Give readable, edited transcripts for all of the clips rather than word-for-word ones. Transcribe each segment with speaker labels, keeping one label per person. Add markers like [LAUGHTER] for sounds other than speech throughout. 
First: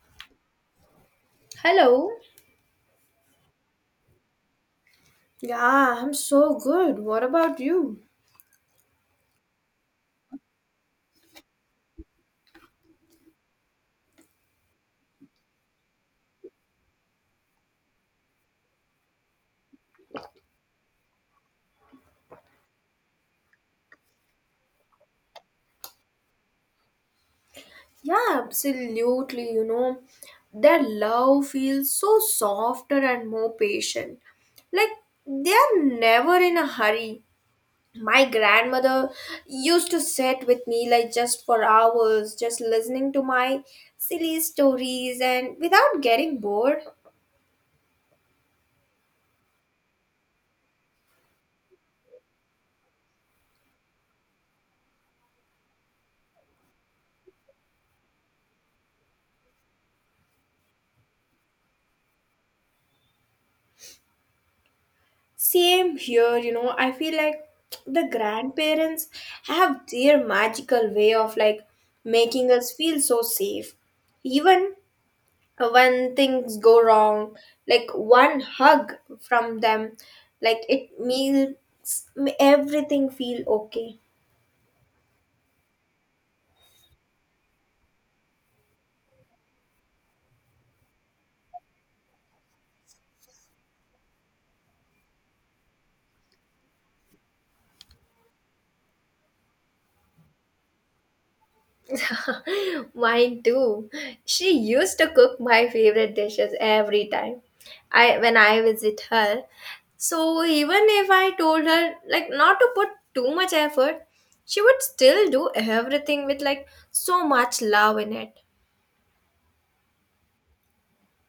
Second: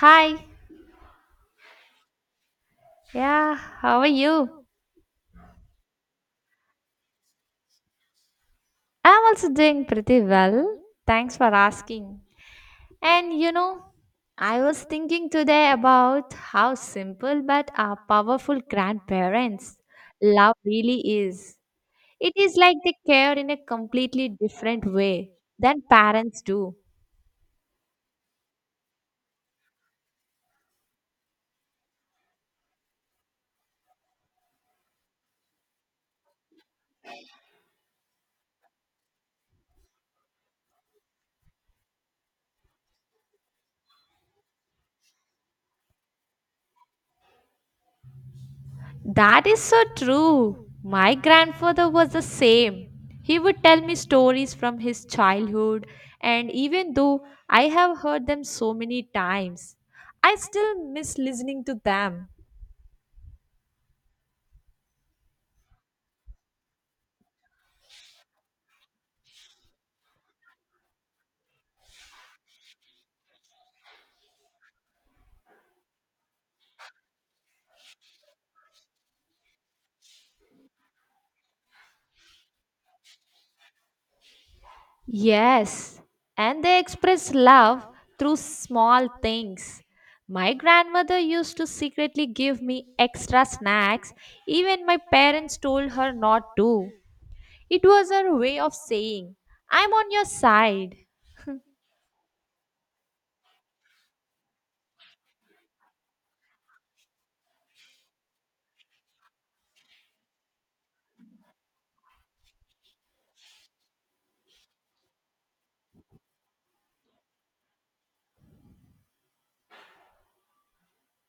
Speaker 1: Hi.
Speaker 2: Hello.
Speaker 1: Yeah, how are you?
Speaker 2: Yeah, I'm so good. What about you?
Speaker 1: I'm also doing pretty well. Thanks for asking. And you know, I was thinking today about how simple but our powerful grandparents love really is. It is like they care in a completely different way than parents do.
Speaker 2: Yeah, absolutely. Their love feels so softer and more patient. Like they are never in a hurry. My grandmother used to sit with me like just for hours, just listening to my silly stories and without getting bored.
Speaker 1: That is so true. My grandfather was the same. He would tell me stories from his childhood, and even though I have heard them so many times, I still miss listening to them.
Speaker 2: Same here. I feel like the grandparents have their magical way of like making us feel so safe. Even when things go wrong, like one hug from them, like it makes everything feel okay.
Speaker 1: Yes, and they express love through small things. My grandmother used to secretly give me extra snacks, even my parents told her not to. It was her way of saying, I'm on your side.
Speaker 2: [LAUGHS] Mine too. She used to cook my favorite dishes every time I when I visit her. So even if I told her like not to put too much effort, she would still do everything with like so much love in it.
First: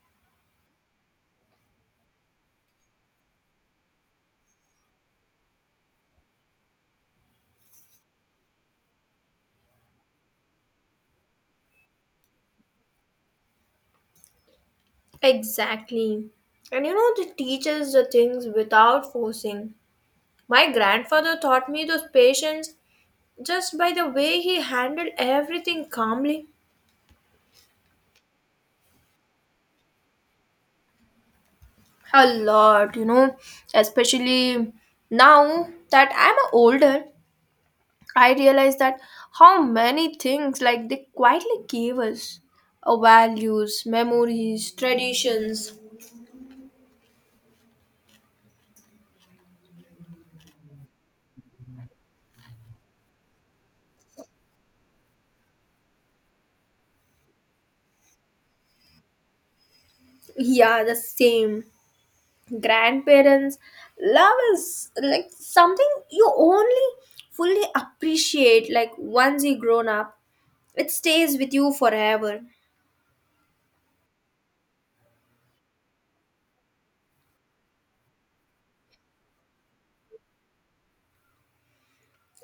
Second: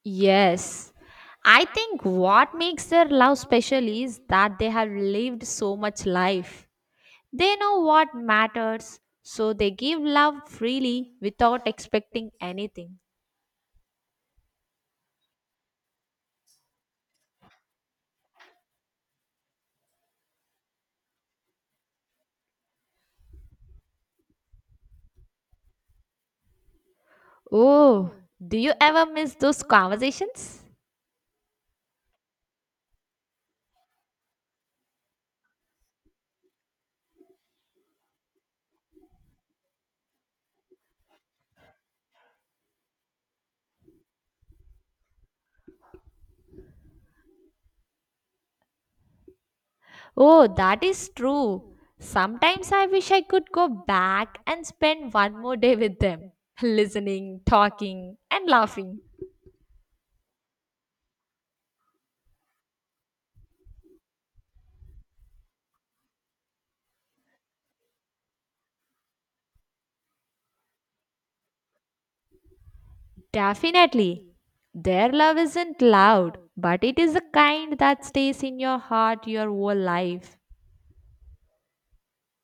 Speaker 1: Yes. I think what makes their love special is that they have lived so much life. They know what matters, so they give love freely without expecting anything.
Speaker 2: Exactly. And the teaches the things without forcing. My grandfather taught me those patience just by the way he handled everything calmly.
Speaker 1: Oh, do you ever miss those conversations?
Speaker 2: A lot, especially now that I'm older, I realize that how many things like they quietly gave us, values, memories, traditions.
Speaker 1: Oh, that is true. Sometimes I wish I could go back and spend one more day with them, [LAUGHS] listening, talking, and laughing.
Speaker 2: Yeah, the same. Grandparents love is like something you only fully appreciate like once you grown up. It stays with you forever.
Speaker 1: Definitely. Their love isn't loud, but it is the kind that stays in your heart your whole life.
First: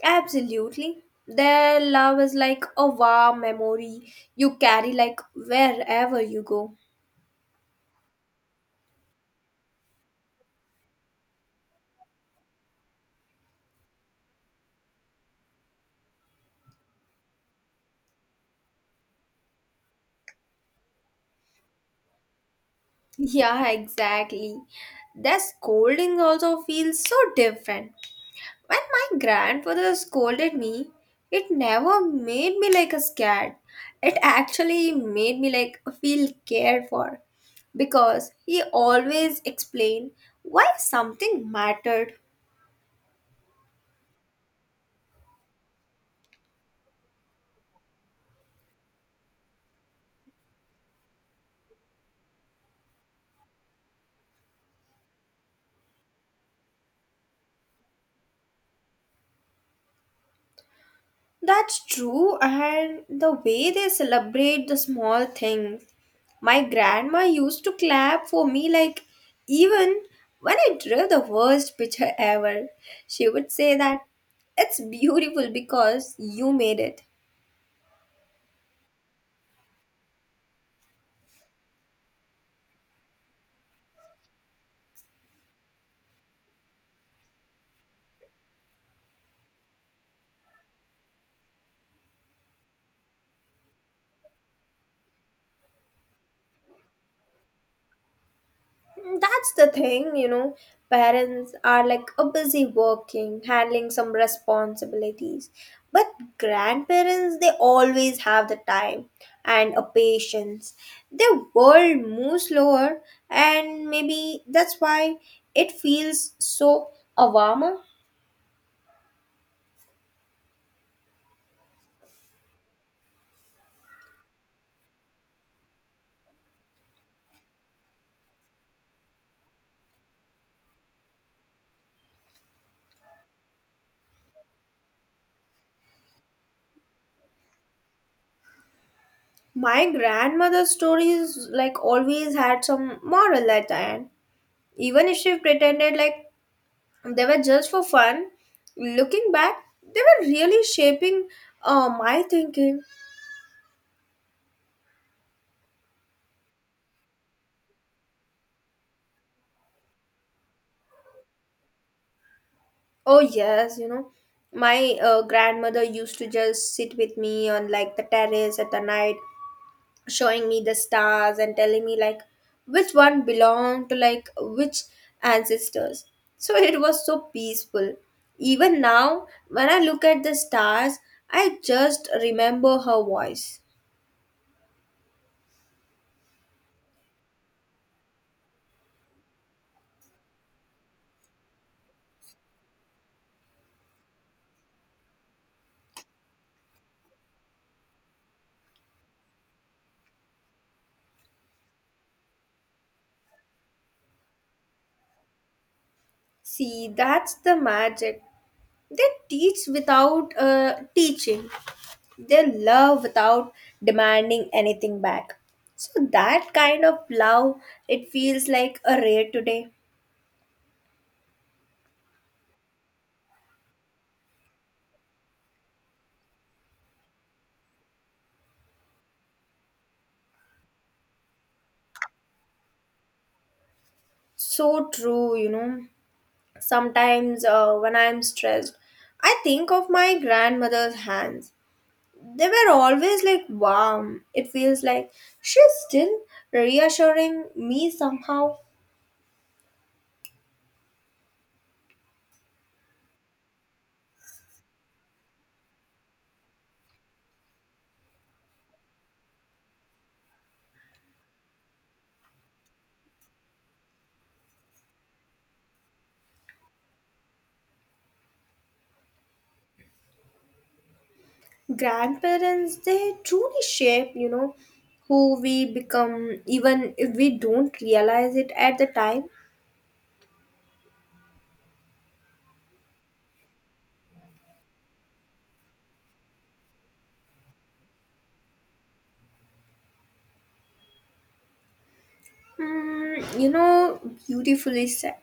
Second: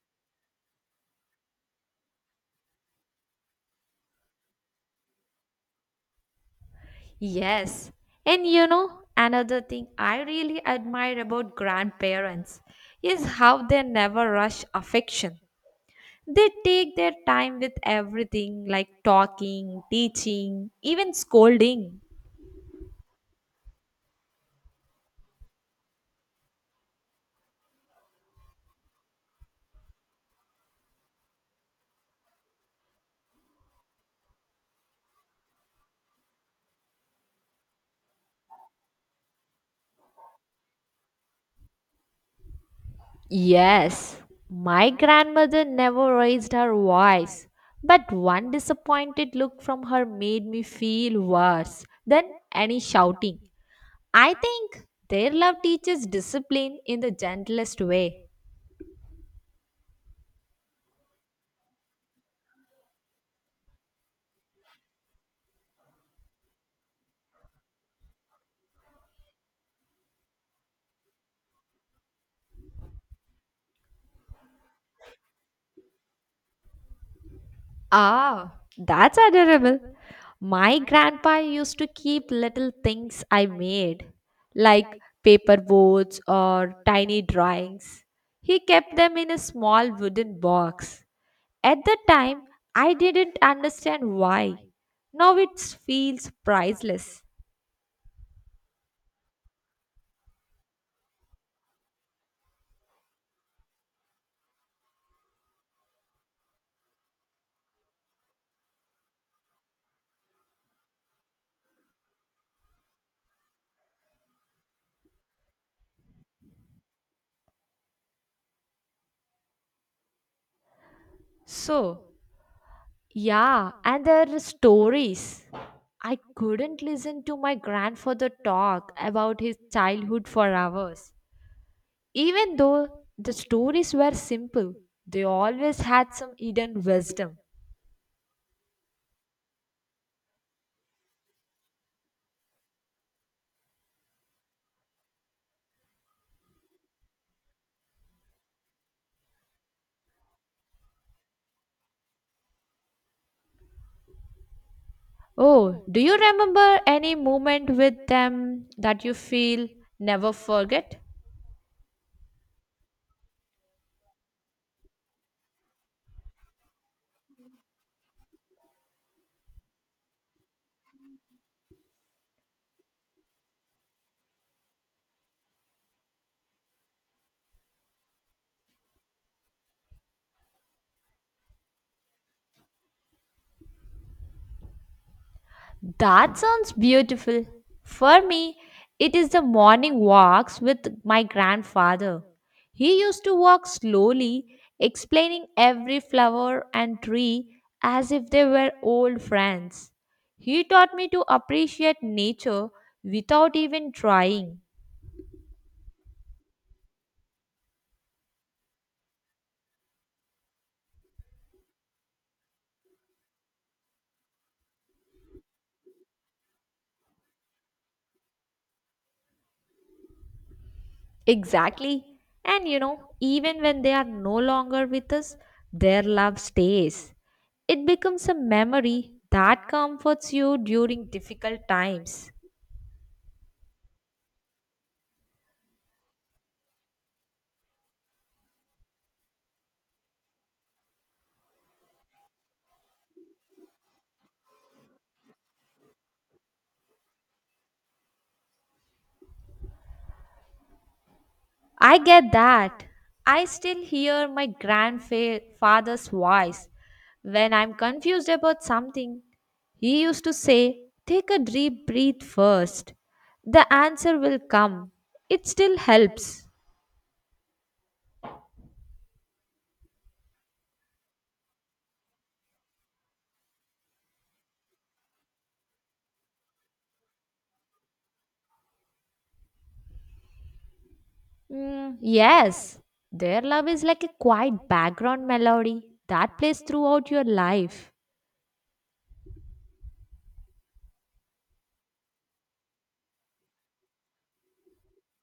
Speaker 2: Absolutely. Their love is like a warm memory you carry like wherever you go.
Speaker 1: Yes. And you know, another thing I really admire about grandparents is how they never rush affection. They take their time with everything like talking, teaching, even scolding.
Speaker 2: [LAUGHS] Yeah, exactly. Their scolding also feels so different. When my grandfather scolded me, it never made me like a scared. It actually made me like feel cared for because he always explained why something mattered.
Speaker 1: Yes, my grandmother never raised her voice, but one disappointed look from her made me feel worse than any shouting. I think their love teaches discipline in the gentlest way.
Speaker 2: That's true, and the way they celebrate the small things. My grandma used to clap for me, like, even when I drew the worst picture ever. She would say that it's beautiful because you made it.
Speaker 1: Ah, that's adorable. My grandpa used to keep little things I made, like paper boats or tiny drawings. He kept them in a small wooden box. At the time, I didn't understand why. Now it feels priceless.
Speaker 2: That's the thing. Parents are like a busy working, handling some responsibilities. But grandparents, they always have the time and a patience. Their world moves slower, and maybe that's why it feels so a warmer.
Speaker 1: So, yeah, and there are stories. I couldn't listen to my grandfather talk about his childhood for hours. Even though the stories were simple, they always had some hidden wisdom.
Speaker 2: My grandmother's stories like always had some moral at the end, even if she pretended like they were just for fun. Looking back, they were really shaping, my thinking.
Speaker 1: Oh, do you remember any moment with them that you feel never forget?
Speaker 2: Oh, yes, my grandmother used to just sit with me on like the terrace at the night, showing me the stars and telling me like which one belonged to like which ancestors. So it was so peaceful. Even now, when I look at the stars, I just remember her voice.
Speaker 1: That sounds beautiful. For me, it is the morning walks with my grandfather. He used to walk slowly, explaining every flower and tree as if they were old friends. He taught me to appreciate nature without even trying.
Speaker 2: See, that's the magic. They teach without teaching. They love without demanding anything back. So that kind of love, it feels like a rare today.
Speaker 1: Exactly. And you know, even when they are no longer with us, their love stays. It becomes a memory that comforts you during difficult times.
Speaker 2: So true. Sometimes when I'm stressed, I think of my grandmother's hands. They were always like warm. It feels like she's still reassuring me somehow.
Speaker 1: I get that. I still hear my grandfather's voice when I'm confused about something. He used to say, Take a deep breath first. The answer will come. It still helps.
Speaker 2: Grandparents, they truly shape, who we become even if we don't realize it at the time.
Speaker 1: Mm, yes, their love is like a quiet background melody that plays throughout your life.
Speaker 2: Mm, beautifully said.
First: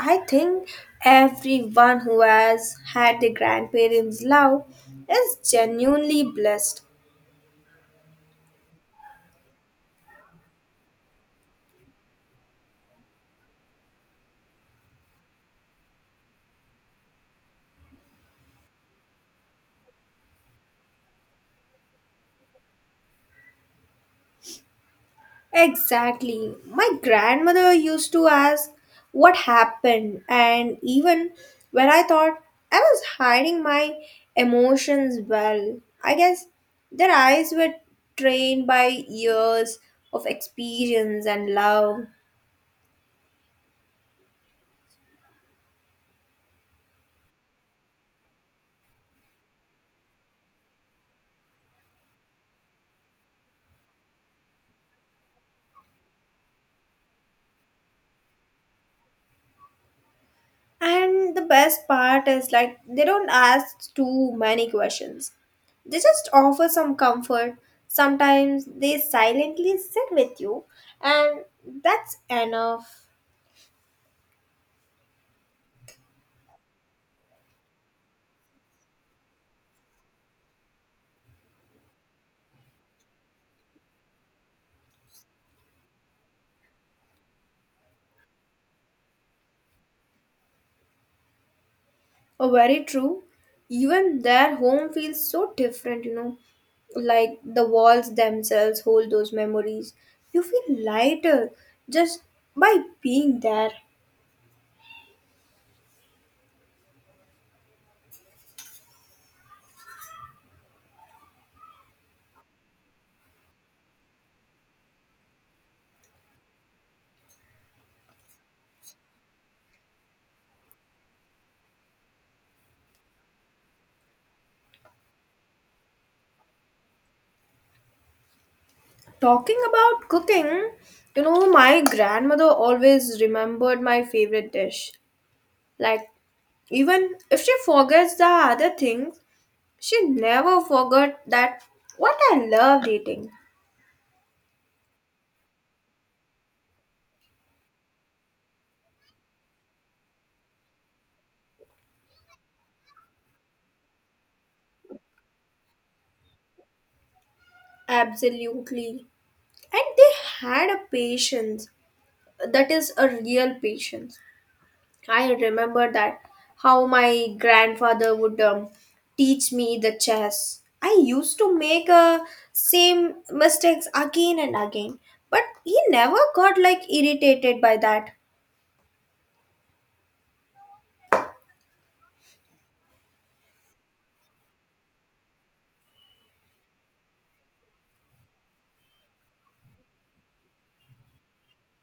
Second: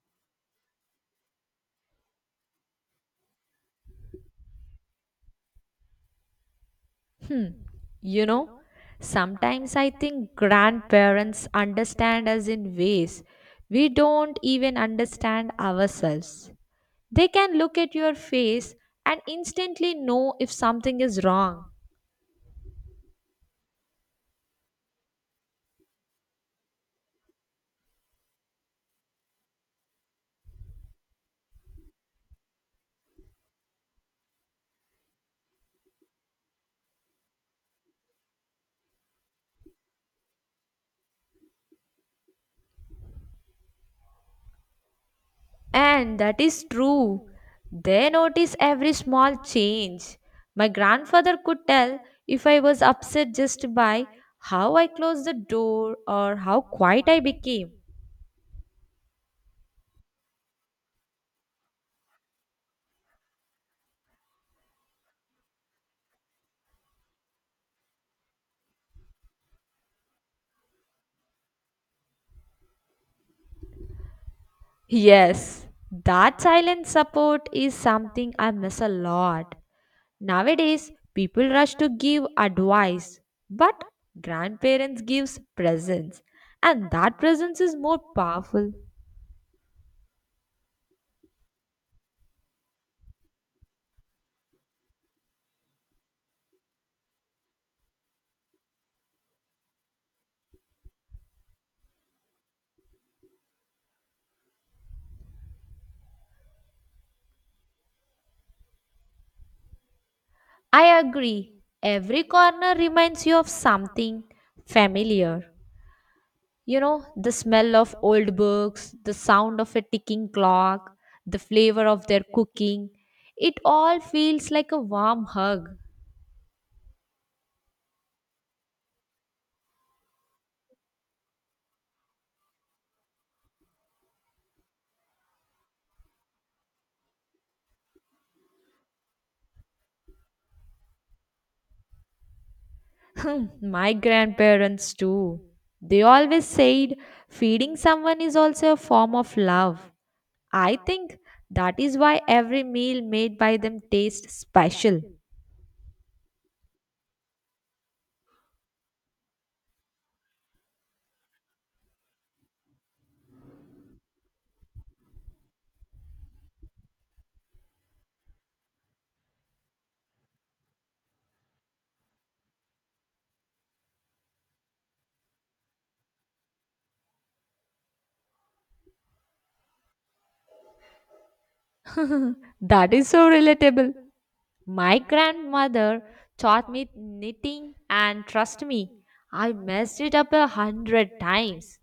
Speaker 2: I think everyone who has had their grandparents love is genuinely blessed.
Speaker 1: Hmm. You know, sometimes I think grandparents understand us in ways we don't even understand ourselves. They can look at your face and instantly know if something is wrong.
Speaker 2: Exactly. My grandmother used to ask what happened, and even when I thought I was hiding my emotions well, I guess their eyes were trained by years of experience and love.
Speaker 1: And that is true. They notice every small change. My grandfather could tell if I was upset just by how I closed the door or how quiet I became.
Speaker 2: And the best part is like they don't ask too many questions. They just offer some comfort. Sometimes they silently sit with you, and that's enough.
Speaker 1: Yes, that silent support is something I miss a lot. Nowadays, people rush to give advice, but grandparents gives presence, and that presence is more powerful.
Speaker 2: Oh, very true. Even their home feels so different. Like the walls themselves hold those memories. You feel lighter just by being there.
Speaker 1: I agree. Every corner reminds you of something familiar. You know, the smell of old books, the sound of a ticking clock, the flavor of their cooking. It all feels like a warm hug.
Speaker 2: Talking about cooking, my grandmother always remembered my favorite dish. Like, even if she forgets the other things, she never forgot that what I loved eating.
Speaker 1: Hmm, my grandparents, too. They always said feeding someone is also a form of love. I think that is why every meal made by them tastes special.
Speaker 2: Absolutely. And they had a patience that is a real patience. I remember that how my grandfather would teach me the chess. I used to make same mistakes again and again, but he never got like irritated by that.
Speaker 1: That is so relatable. My grandmother taught me knitting, and trust me, I messed it up a hundred times.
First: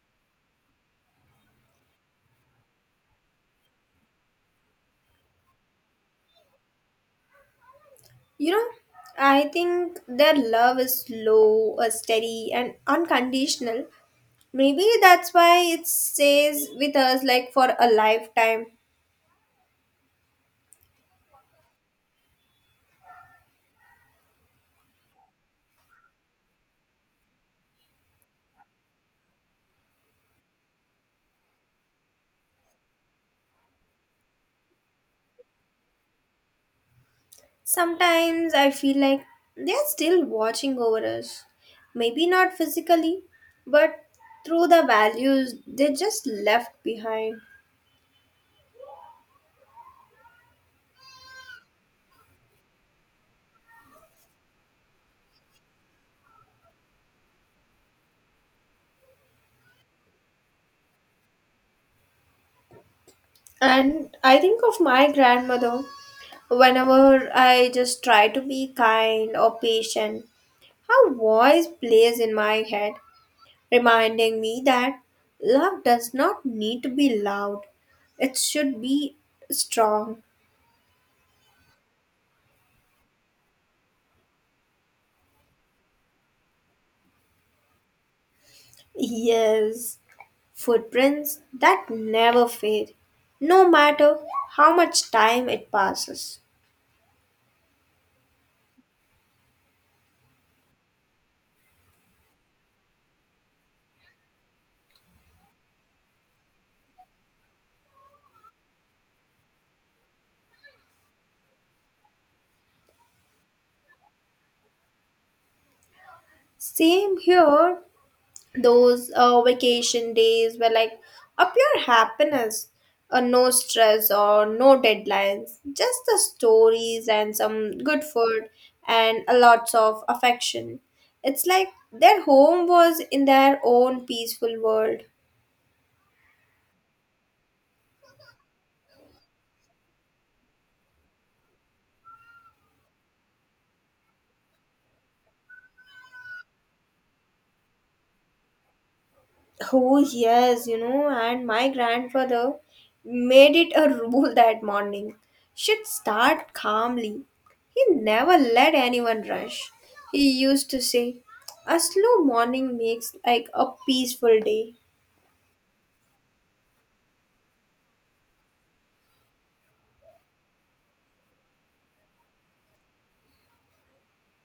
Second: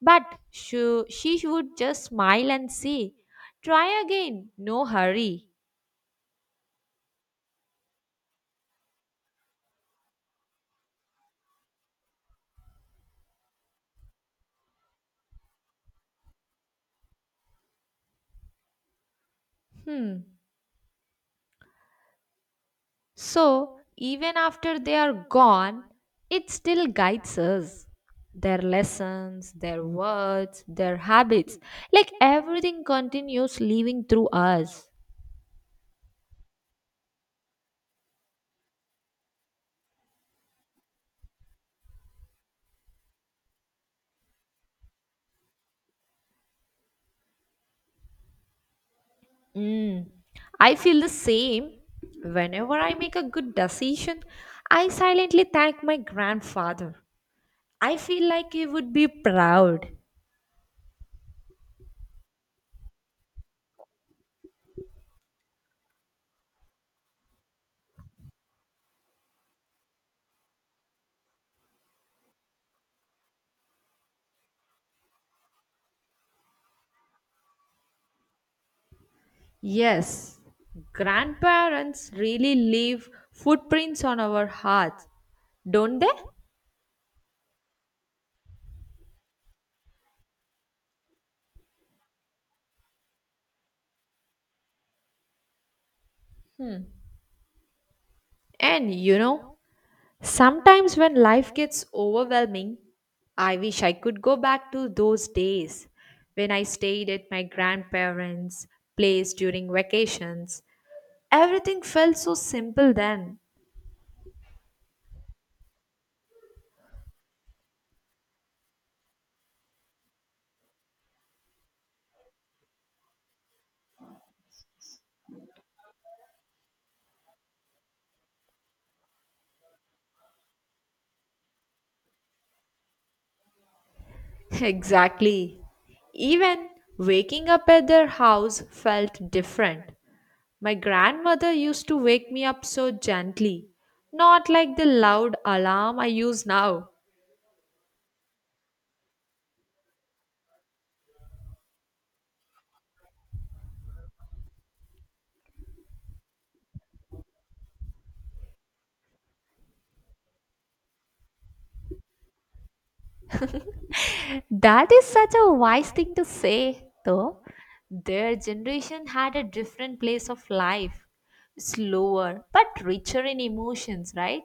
Speaker 1: But she would just smile and say, Try again, no hurry.
Speaker 2: You know, I think their love is slow, steady, and unconditional. Maybe that's why it stays with us like for a lifetime.
Speaker 1: Hmm. So, even after they are gone, it still guides us. Their lessons, their words, their habits, like everything continues living through us.
Speaker 2: Sometimes I feel like they're still watching over us. Maybe not physically, but through the values they just left behind.
Speaker 1: Mm. I feel the same. Whenever I make a good decision, I silently thank my grandfather. I feel like he would be proud.
Speaker 2: And I think of my grandmother whenever I just try to be kind or patient. Her voice plays in my head, reminding me that love does not need to be loud, it should be strong.
Speaker 1: Yes, grandparents really leave footprints on our hearts, don't they?
Speaker 2: [LAUGHS] Yes. Footprints that never fade, no matter how much time it passes.
Speaker 1: And you know, sometimes when life gets overwhelming, I wish I could go back to those days when I stayed at my grandparents' place during vacations. Everything felt so simple then.
Speaker 2: Same here, those vacation days were like a pure happiness. No stress or no deadlines, just the stories and some good food and a lots of affection. It's like their home was in their own
Speaker 1: [LAUGHS]
Speaker 2: peaceful world.
Speaker 1: Exactly. Even waking up at their house felt different. My grandmother used to wake me up so gently, not like the loud alarm I use now.
Speaker 2: Oh, yes, and my grandfather made it a [LAUGHS] rule that morning. Should start calmly. He never let anyone rush. He used to say, A slow morning makes like a peaceful day.
Speaker 1: That is such a wise thing to say, though. Their generation had a different place of life, slower but richer in emotions, right?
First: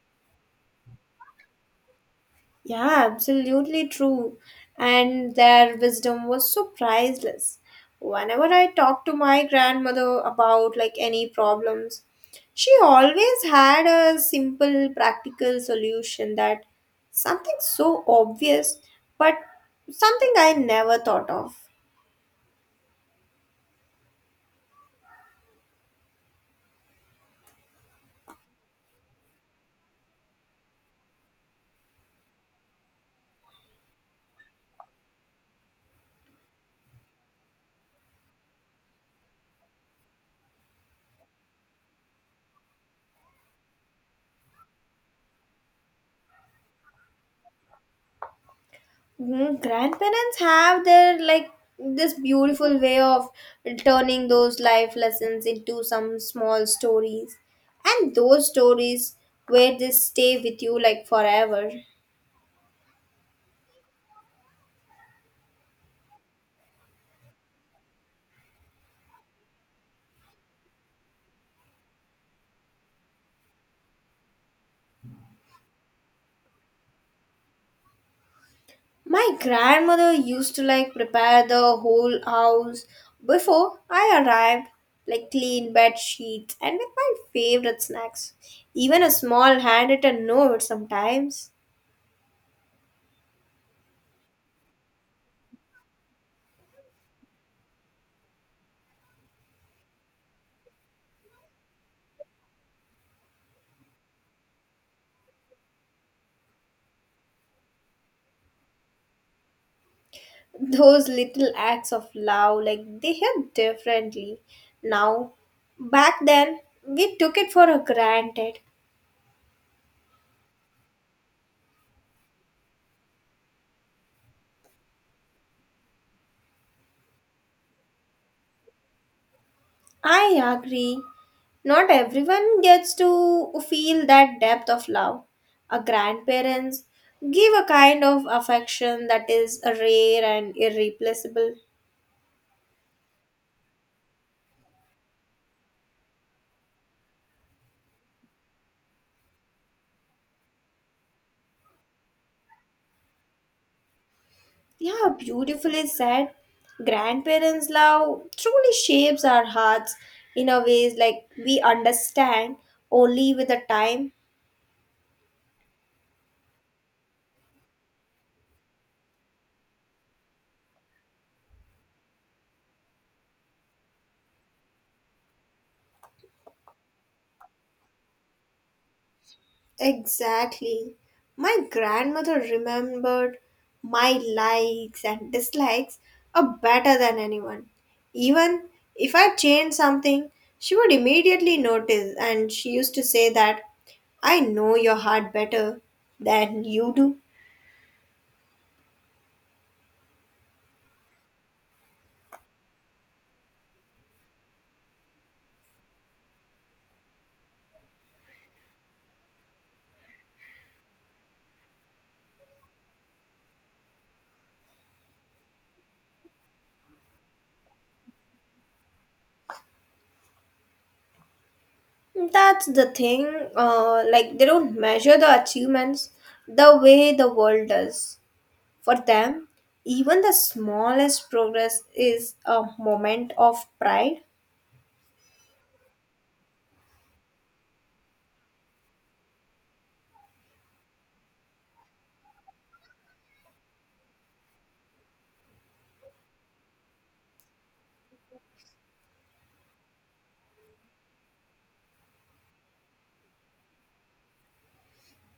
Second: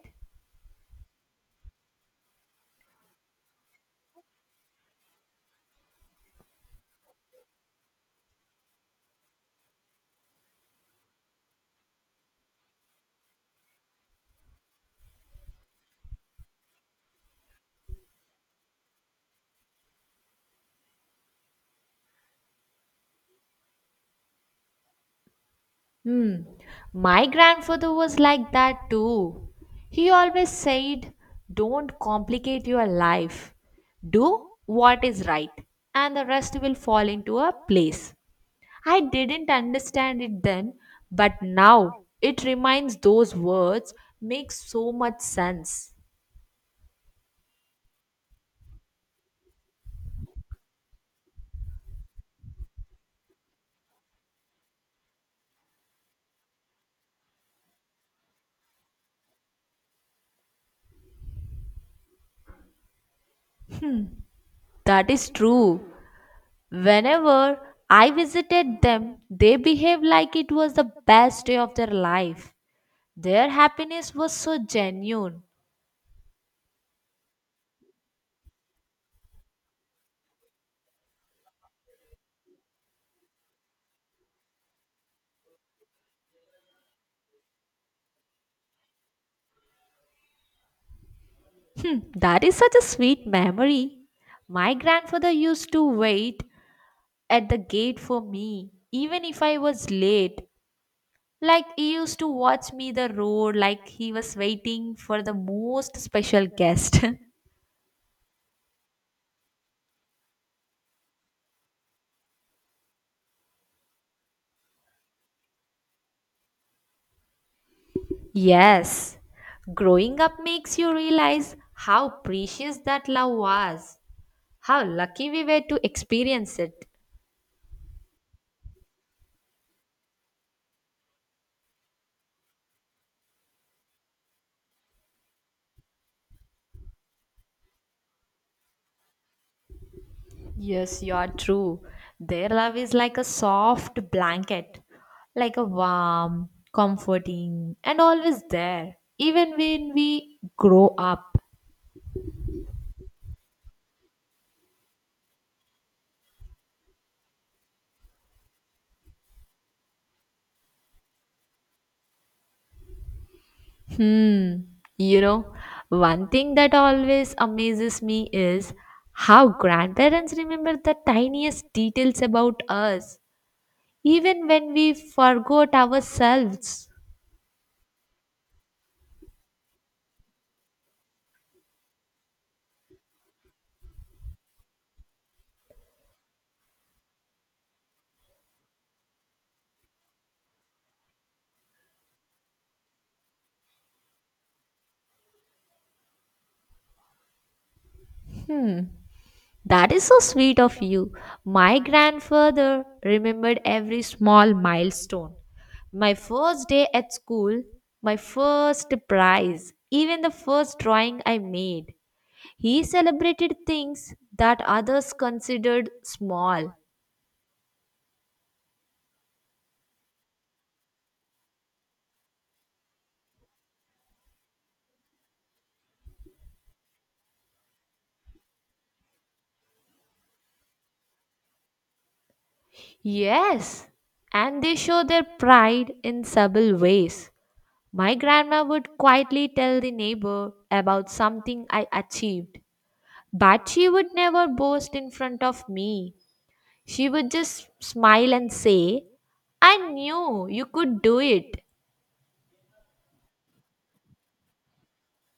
Speaker 2: Yeah, absolutely true. And their wisdom was so priceless. Whenever I talk to my grandmother about like any problems, she always had a simple practical solution that something so obvious but something I never thought of.
Speaker 1: Hmm. My grandfather was like that too. He always said, Don't complicate your life. Do what is right, and the rest will fall into a place. I didn't understand it then, but now it reminds those words make so much sense.
Speaker 2: Mm, grandparents have their like this beautiful way of turning those life lessons into some small stories and those stories where they stay with you like forever.
Speaker 1: That is true. Whenever I visited them, they behaved like it was the best day of their life. Their happiness was so genuine.
Speaker 2: My grandmother used to like prepare the whole house before I arrived, like clean bed sheets and with my favorite snacks, even a small handwritten note sometimes.
Speaker 1: Hmm, that is such a sweet memory. My grandfather used to wait at the gate for me, even if I was late. Like he used to watch me the road, like he was waiting for the most special guest.
Speaker 2: Those little acts of love like they hit differently now. Back then we took it for
Speaker 1: [LAUGHS]
Speaker 2: granted.
Speaker 1: Yes, growing up makes you realize how precious that love was, how lucky we were to experience it.
Speaker 2: I agree. Not everyone gets to feel that depth of love. Our grandparents give a kind of affection that is rare and
Speaker 1: Yes, you are
Speaker 2: irreplaceable.
Speaker 1: true. Their love is like a soft blanket, like a warm, comforting, and always there, even when we grow up.
Speaker 2: Yeah, beautifully said. Grandparents love truly shapes our hearts in a ways like we understand only with the time.
Speaker 1: Hmm. You know, one thing that always amazes me is how grandparents remember the tiniest details about us, even when we forgot ourselves.
Speaker 2: Exactly. My grandmother remembered my likes and dislikes are better than anyone. Even if I changed something, she would immediately notice and she used to say that I know your heart better than you do.
Speaker 1: Hmm. That is so sweet of you. My grandfather remembered every small milestone. My first day at school, my first prize, even the first drawing I made. He celebrated things that others considered small.
Speaker 2: That's the thing, like they don't measure the achievements the way the world does. For them, even the smallest progress is a moment of
Speaker 1: Yes,
Speaker 2: pride.
Speaker 1: and they show their pride in subtle ways. My grandma would quietly tell the neighbor about something I achieved, but she would never boast in front of me. She would just smile and say, I knew you could do it.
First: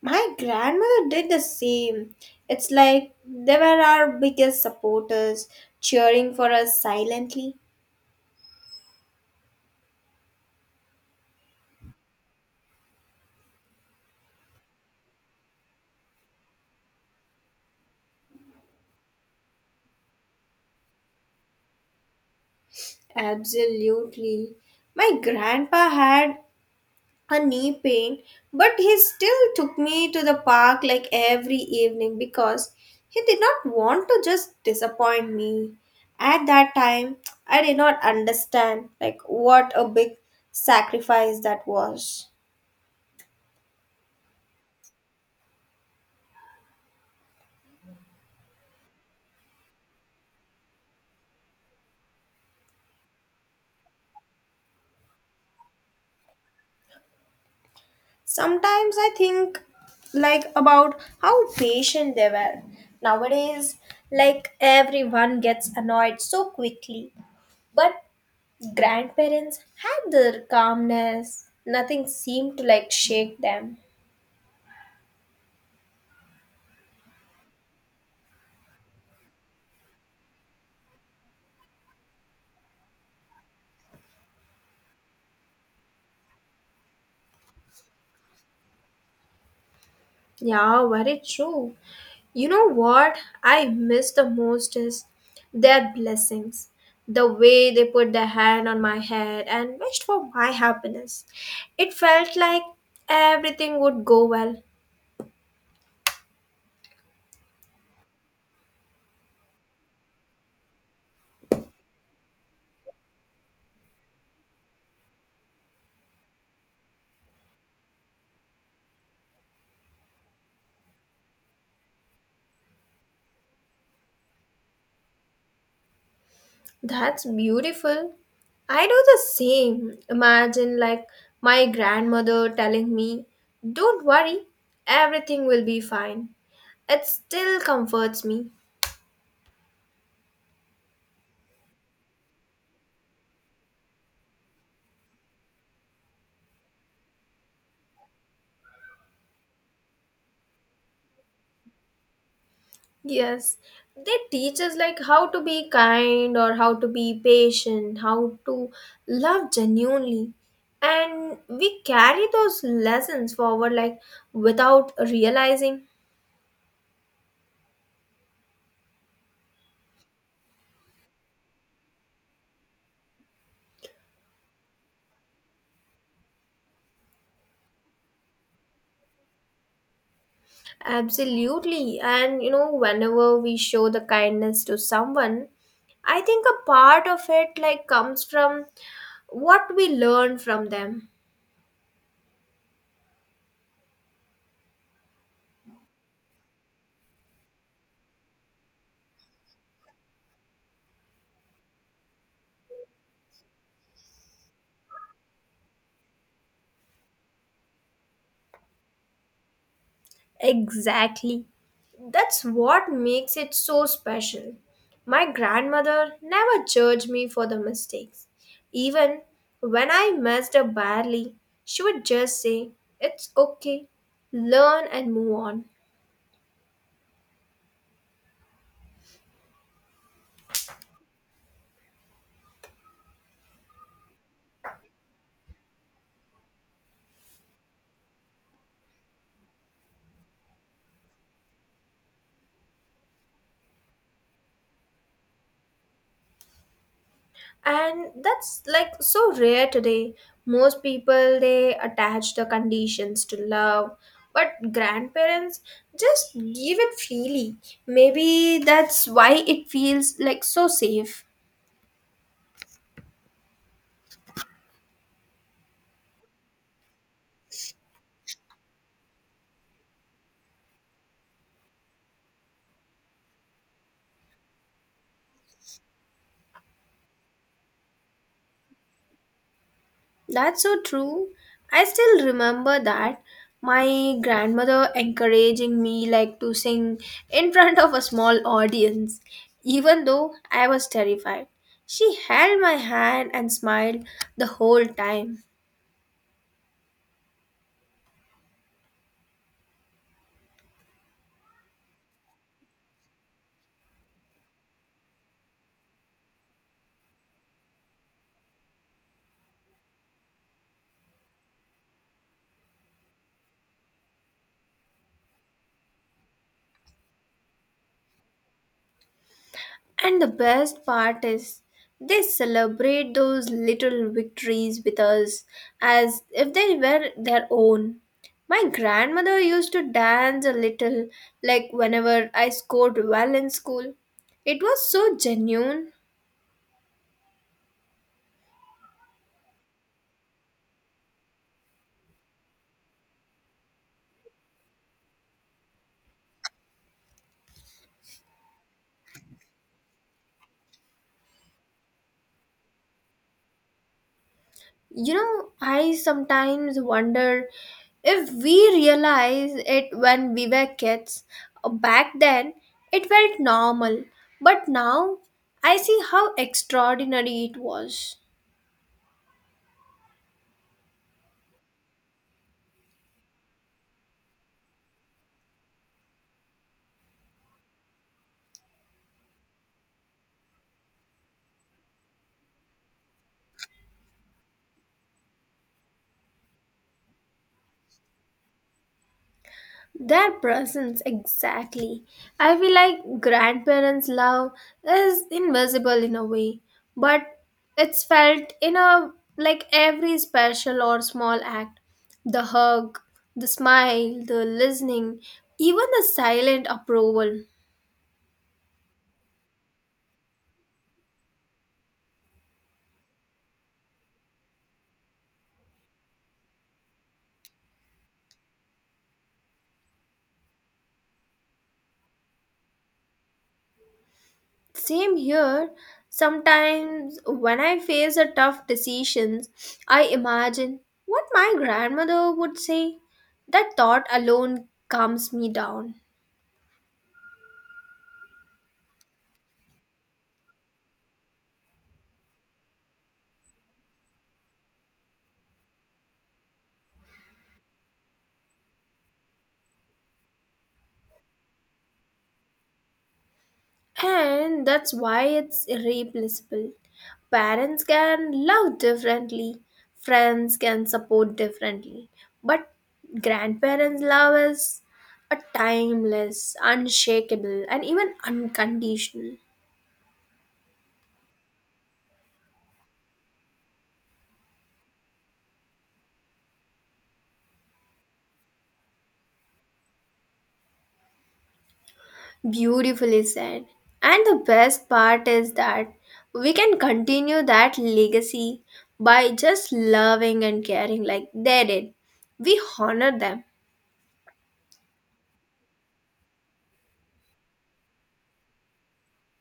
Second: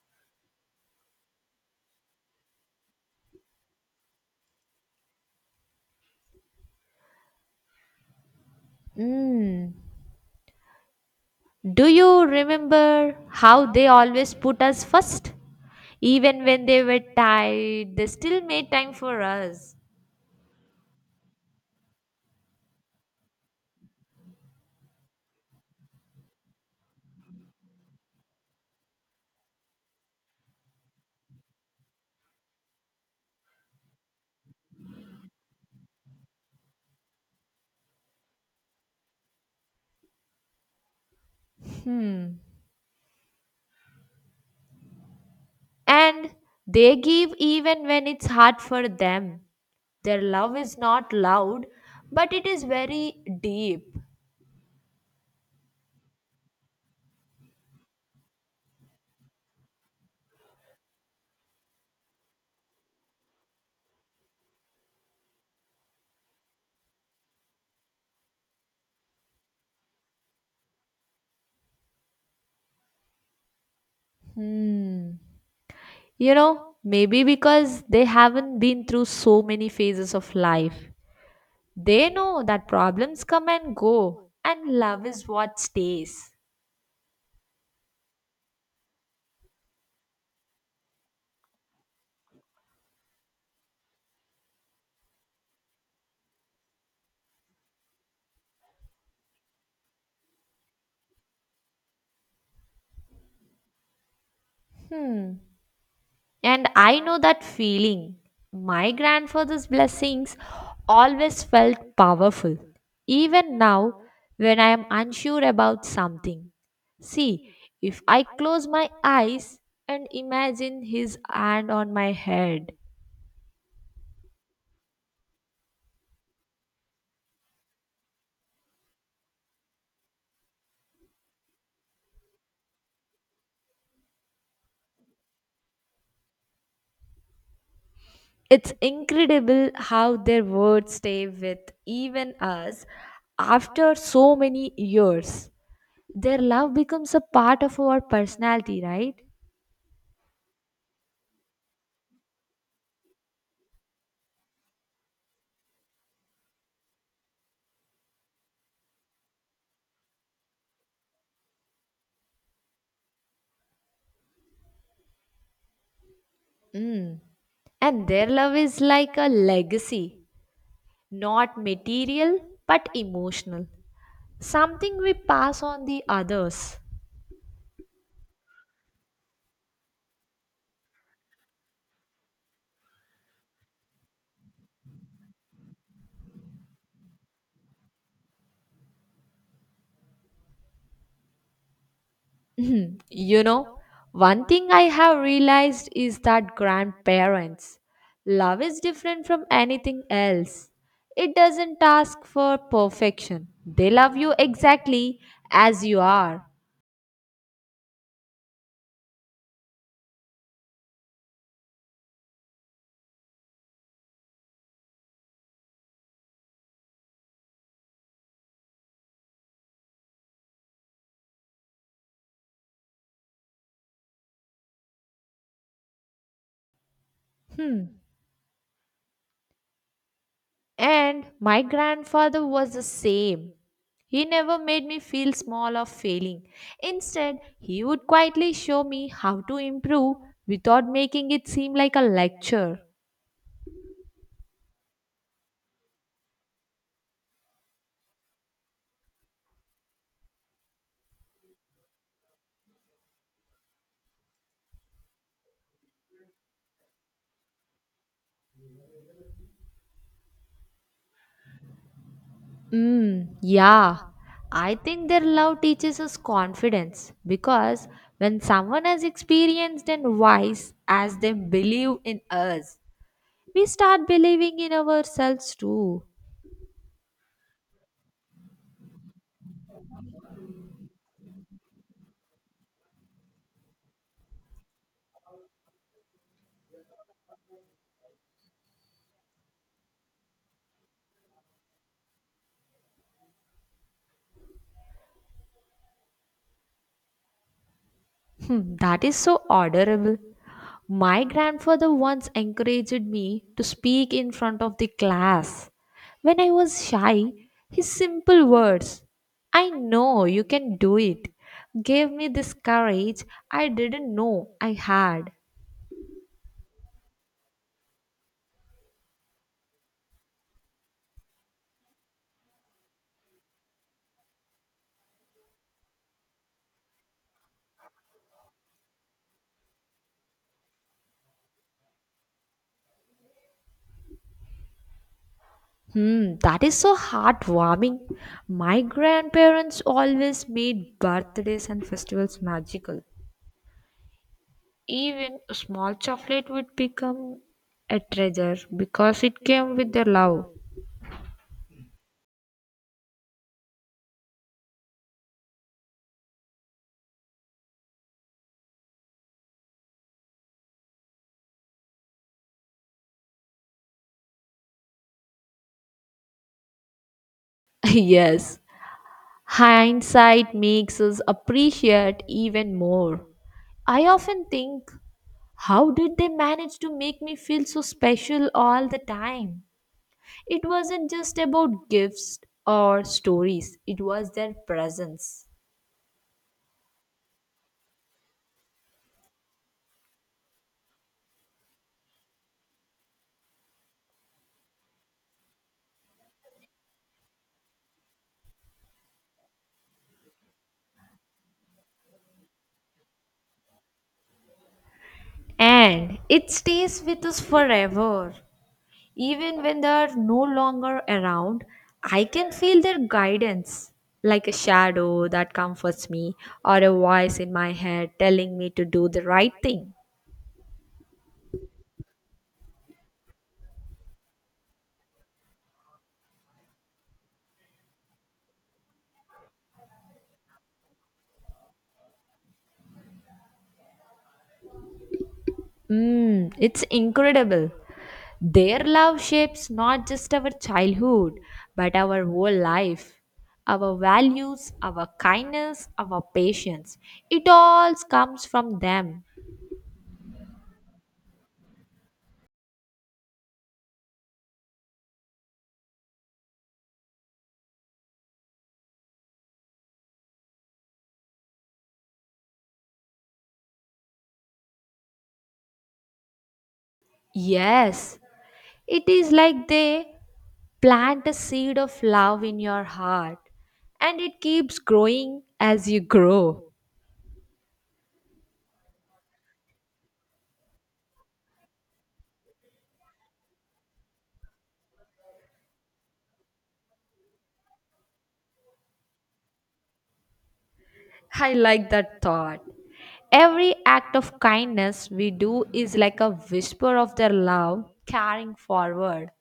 Speaker 2: My grandmother did the same. It's like they were our biggest supporters, cheering for us silently.
Speaker 1: Mm. Do you remember how they always put us first? Even when they were tired, they still made time for us.
Speaker 2: Absolutely. My grandpa had a knee pain, but he still took me to the park like every evening because he did not want to just disappoint me. At that time, I did not understand like what a big sacrifice that was.
Speaker 1: Hmm. And they give even when it's hard for them. Their love is not loud, but it is very deep.
Speaker 2: Sometimes I think like about how patient they were. Nowadays, like everyone gets annoyed so quickly. But grandparents had their calmness. Nothing seemed to like shake them.
Speaker 1: Hmm. You know, maybe because they haven't been through so many phases of life. They know that problems come and go, and love is what stays.
Speaker 2: Yeah, very true. You know what I miss the most is their blessings. The way they put their hand on my head and wished for my happiness. It felt like everything would go well.
Speaker 1: Hmm. And I know that feeling. My grandfather's blessings always felt powerful, even now when I am unsure about something. See, if I close my eyes and imagine his hand on my head,
Speaker 2: That's beautiful. I do the same. Imagine, like, my grandmother telling me, Don't worry, everything will be fine. It still comforts me.
Speaker 1: it's incredible how their words stay with even us after so many years. Their love becomes a part of our personality, right?
Speaker 2: Yes, they teach us, like, how to be kind or how to be patient, how to love genuinely. And we carry those lessons forward, like, without realizing.
Speaker 1: Mm. And their love is like a legacy, not material but emotional. Something we pass on the others.
Speaker 2: Absolutely. And whenever we show the kindness to someone, I think a part of it like comes from what we learn from them.
Speaker 1: You know, one thing I have realized is that grandparents, love is different from anything else. It doesn't ask for perfection. They love you exactly as you are.
Speaker 2: Exactly. That's what makes it so special. My grandmother never judged me for the mistakes. Even when I messed up badly, she would just say, It's okay, learn and move on.
Speaker 1: Hmm. And my grandfather was the same. He never made me feel small or failing. Instead, he would quietly show me how to improve without making it seem like a lecture.
Speaker 2: And that's like so rare today. Most people they attach the conditions to love, but grandparents just give it freely. Maybe that's why it feels like so safe.
Speaker 1: Mm, yeah. I think their love teaches us confidence because when someone as experienced and wise as they believe in us, we start believing in ourselves too.
Speaker 2: That's so true. I still remember that my grandmother encouraging me like to sing in front of a small audience, even though I was terrified, she held my hand and smiled the whole time.
Speaker 1: Hmm, that is so adorable. My grandfather once encouraged me to speak in front of the class. When I was shy, his simple words, I know you can do it, gave me this courage I didn't know I had.
Speaker 2: And the best part is, they celebrate those little victories with us as if they were their own. My grandmother used to dance a little, like whenever I scored well in school. It was so genuine.
Speaker 1: Hmm, that is so heartwarming. My grandparents always made birthdays and festivals magical. Even a small chocolate would become a treasure because it came with the love.
Speaker 2: I sometimes wonder if we realize it when we were kids. Back then, it felt normal, but now I see how extraordinary it
Speaker 1: [LAUGHS]
Speaker 2: was.
Speaker 1: Yes, hindsight makes us appreciate even more. I often think, how did they manage to make me feel so special all the time? It wasn't just about gifts or stories, it was their presence.
Speaker 2: Their presence, exactly. I feel like grandparents' love is invisible in a way, but it's felt in a like every special or small act. The hug, the smile, the listening, even the
Speaker 1: And it
Speaker 2: silent
Speaker 1: stays with us
Speaker 2: approval.
Speaker 1: forever. Even when they're no longer around, I can feel their guidance, like a shadow that comforts me or a voice in my head telling me to do the right thing.
Speaker 2: Same here. Sometimes when I face a tough decisions, I imagine what my grandmother would say. That thought alone calms me down.
Speaker 1: Mm, it's incredible. Their love shapes not just our childhood, but our whole life. Our values, our kindness, our patience. It all comes from them.
Speaker 2: And that's why it's irreplaceable. Parents can love differently, friends can support differently, but grandparents' love is a timeless, unshakable, and even
Speaker 1: Yes, it is
Speaker 2: unconditional.
Speaker 1: like they plant a seed of love in your heart and it keeps growing as you grow.
Speaker 2: Beautifully said. And the best part is that we can continue that legacy by just loving and caring like
Speaker 1: I
Speaker 2: they
Speaker 1: like
Speaker 2: did.
Speaker 1: that
Speaker 2: We
Speaker 1: thought.
Speaker 2: honor them.
Speaker 1: Every act of kindness we do is like a whisper of their love carrying forward.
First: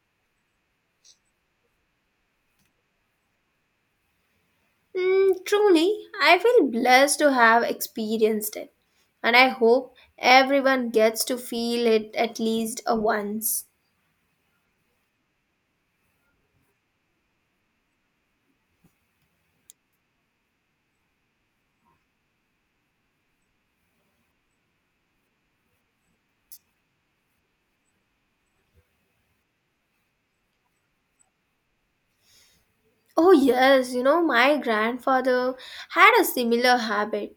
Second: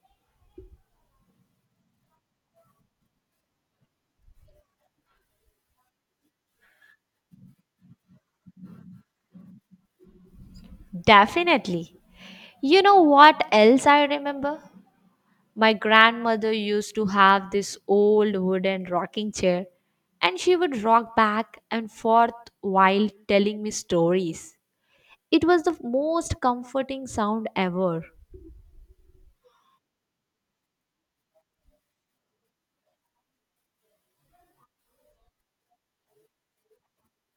Speaker 2: Mm, truly, I feel blessed to have experienced it, and I hope everyone gets to feel
Speaker 1: Definitely.
Speaker 2: it at least
Speaker 1: You
Speaker 2: a
Speaker 1: know what
Speaker 2: once.
Speaker 1: else I remember? My grandmother used to have this old wooden rocking chair and she would rock back and forth while telling me stories. It was the most comforting sound ever.
Speaker 2: Oh, yes, my grandfather had a similar habit.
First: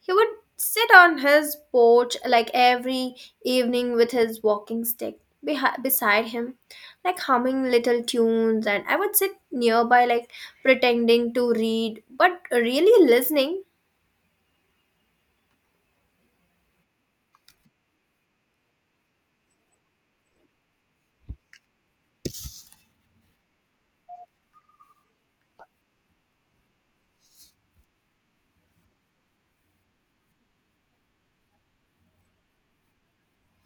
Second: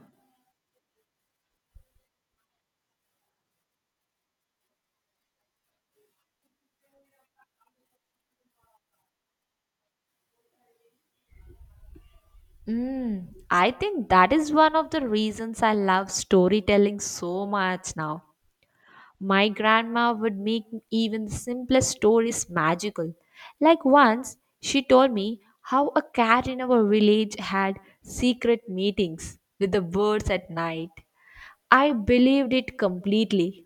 Speaker 2: He would sit on his porch like every evening with his walking stick beside him, like humming little tunes, and I would sit nearby, like pretending to read, but really
Speaker 1: Mm,
Speaker 2: listening.
Speaker 1: I think that is one of the reasons I love storytelling so much now. My grandma would make even the simplest stories magical. Like once, she told me how a cat in our village had secret meetings with the birds at night. I believed it completely.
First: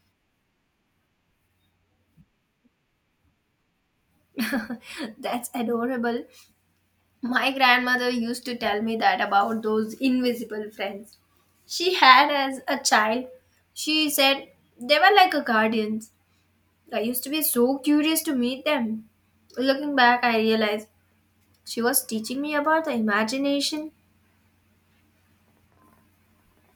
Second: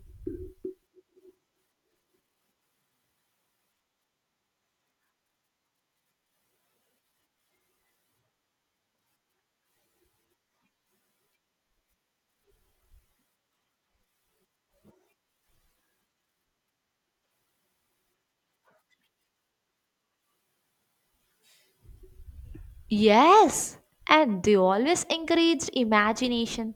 Speaker 2: [LAUGHS] That's adorable. My grandmother used to tell me that about those invisible friends she had as a child. She said they were like a guardians. I used to be so curious to meet them. Looking back, I realized she was teaching me about the
Speaker 1: Yes,
Speaker 2: imagination.
Speaker 1: and they always encouraged imagination.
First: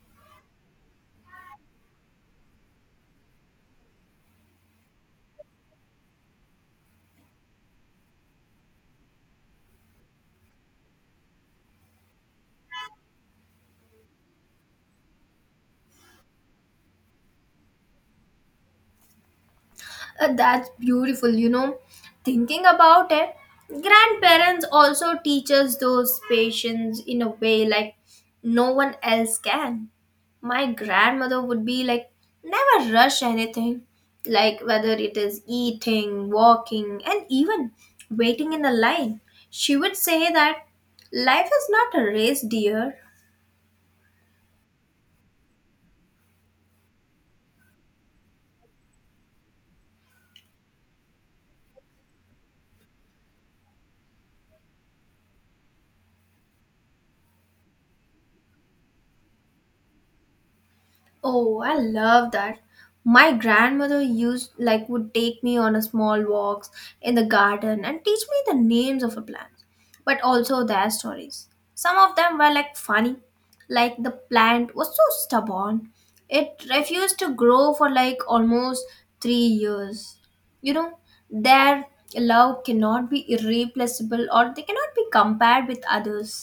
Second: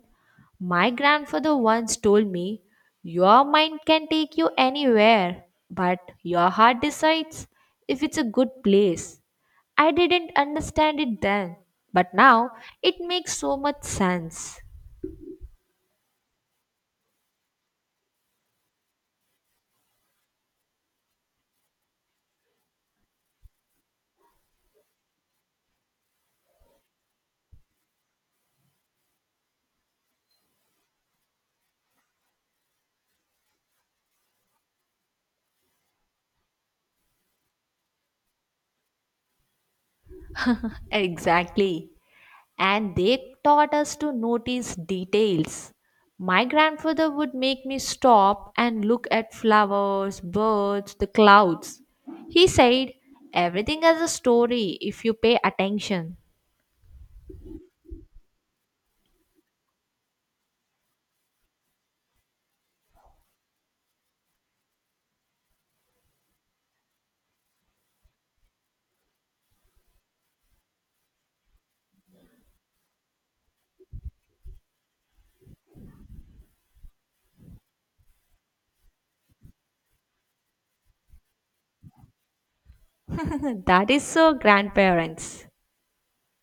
Speaker 1: My grandfather once told me, Your mind can take you anywhere, but your heart decides if it's a good place. I didn't understand it then, but now it makes so much sense.
Speaker 2: That's beautiful. Thinking about it, grandparents also teach us those patience in a way like no one else can. My grandmother would be like, never rush anything, like whether it is eating, walking, and even waiting in a line. She would say that life is
Speaker 1: Exactly.
Speaker 2: not a race,
Speaker 1: And
Speaker 2: dear.
Speaker 1: they taught us to notice details. My grandfather would make me stop and look at flowers, birds, the clouds. He said, Everything has a story if you pay attention.
Speaker 2: Oh, I love that. My grandmother used like would take me on a small walks in the garden and teach me the names of the plants, but also their stories. Some of them were like funny, like the plant was so stubborn. It refused to grow for like almost 3 years. You know, their love cannot be
Speaker 1: [LAUGHS] That is
Speaker 2: irreplaceable
Speaker 1: so,
Speaker 2: or they cannot be
Speaker 1: grandparents.
Speaker 2: compared with others.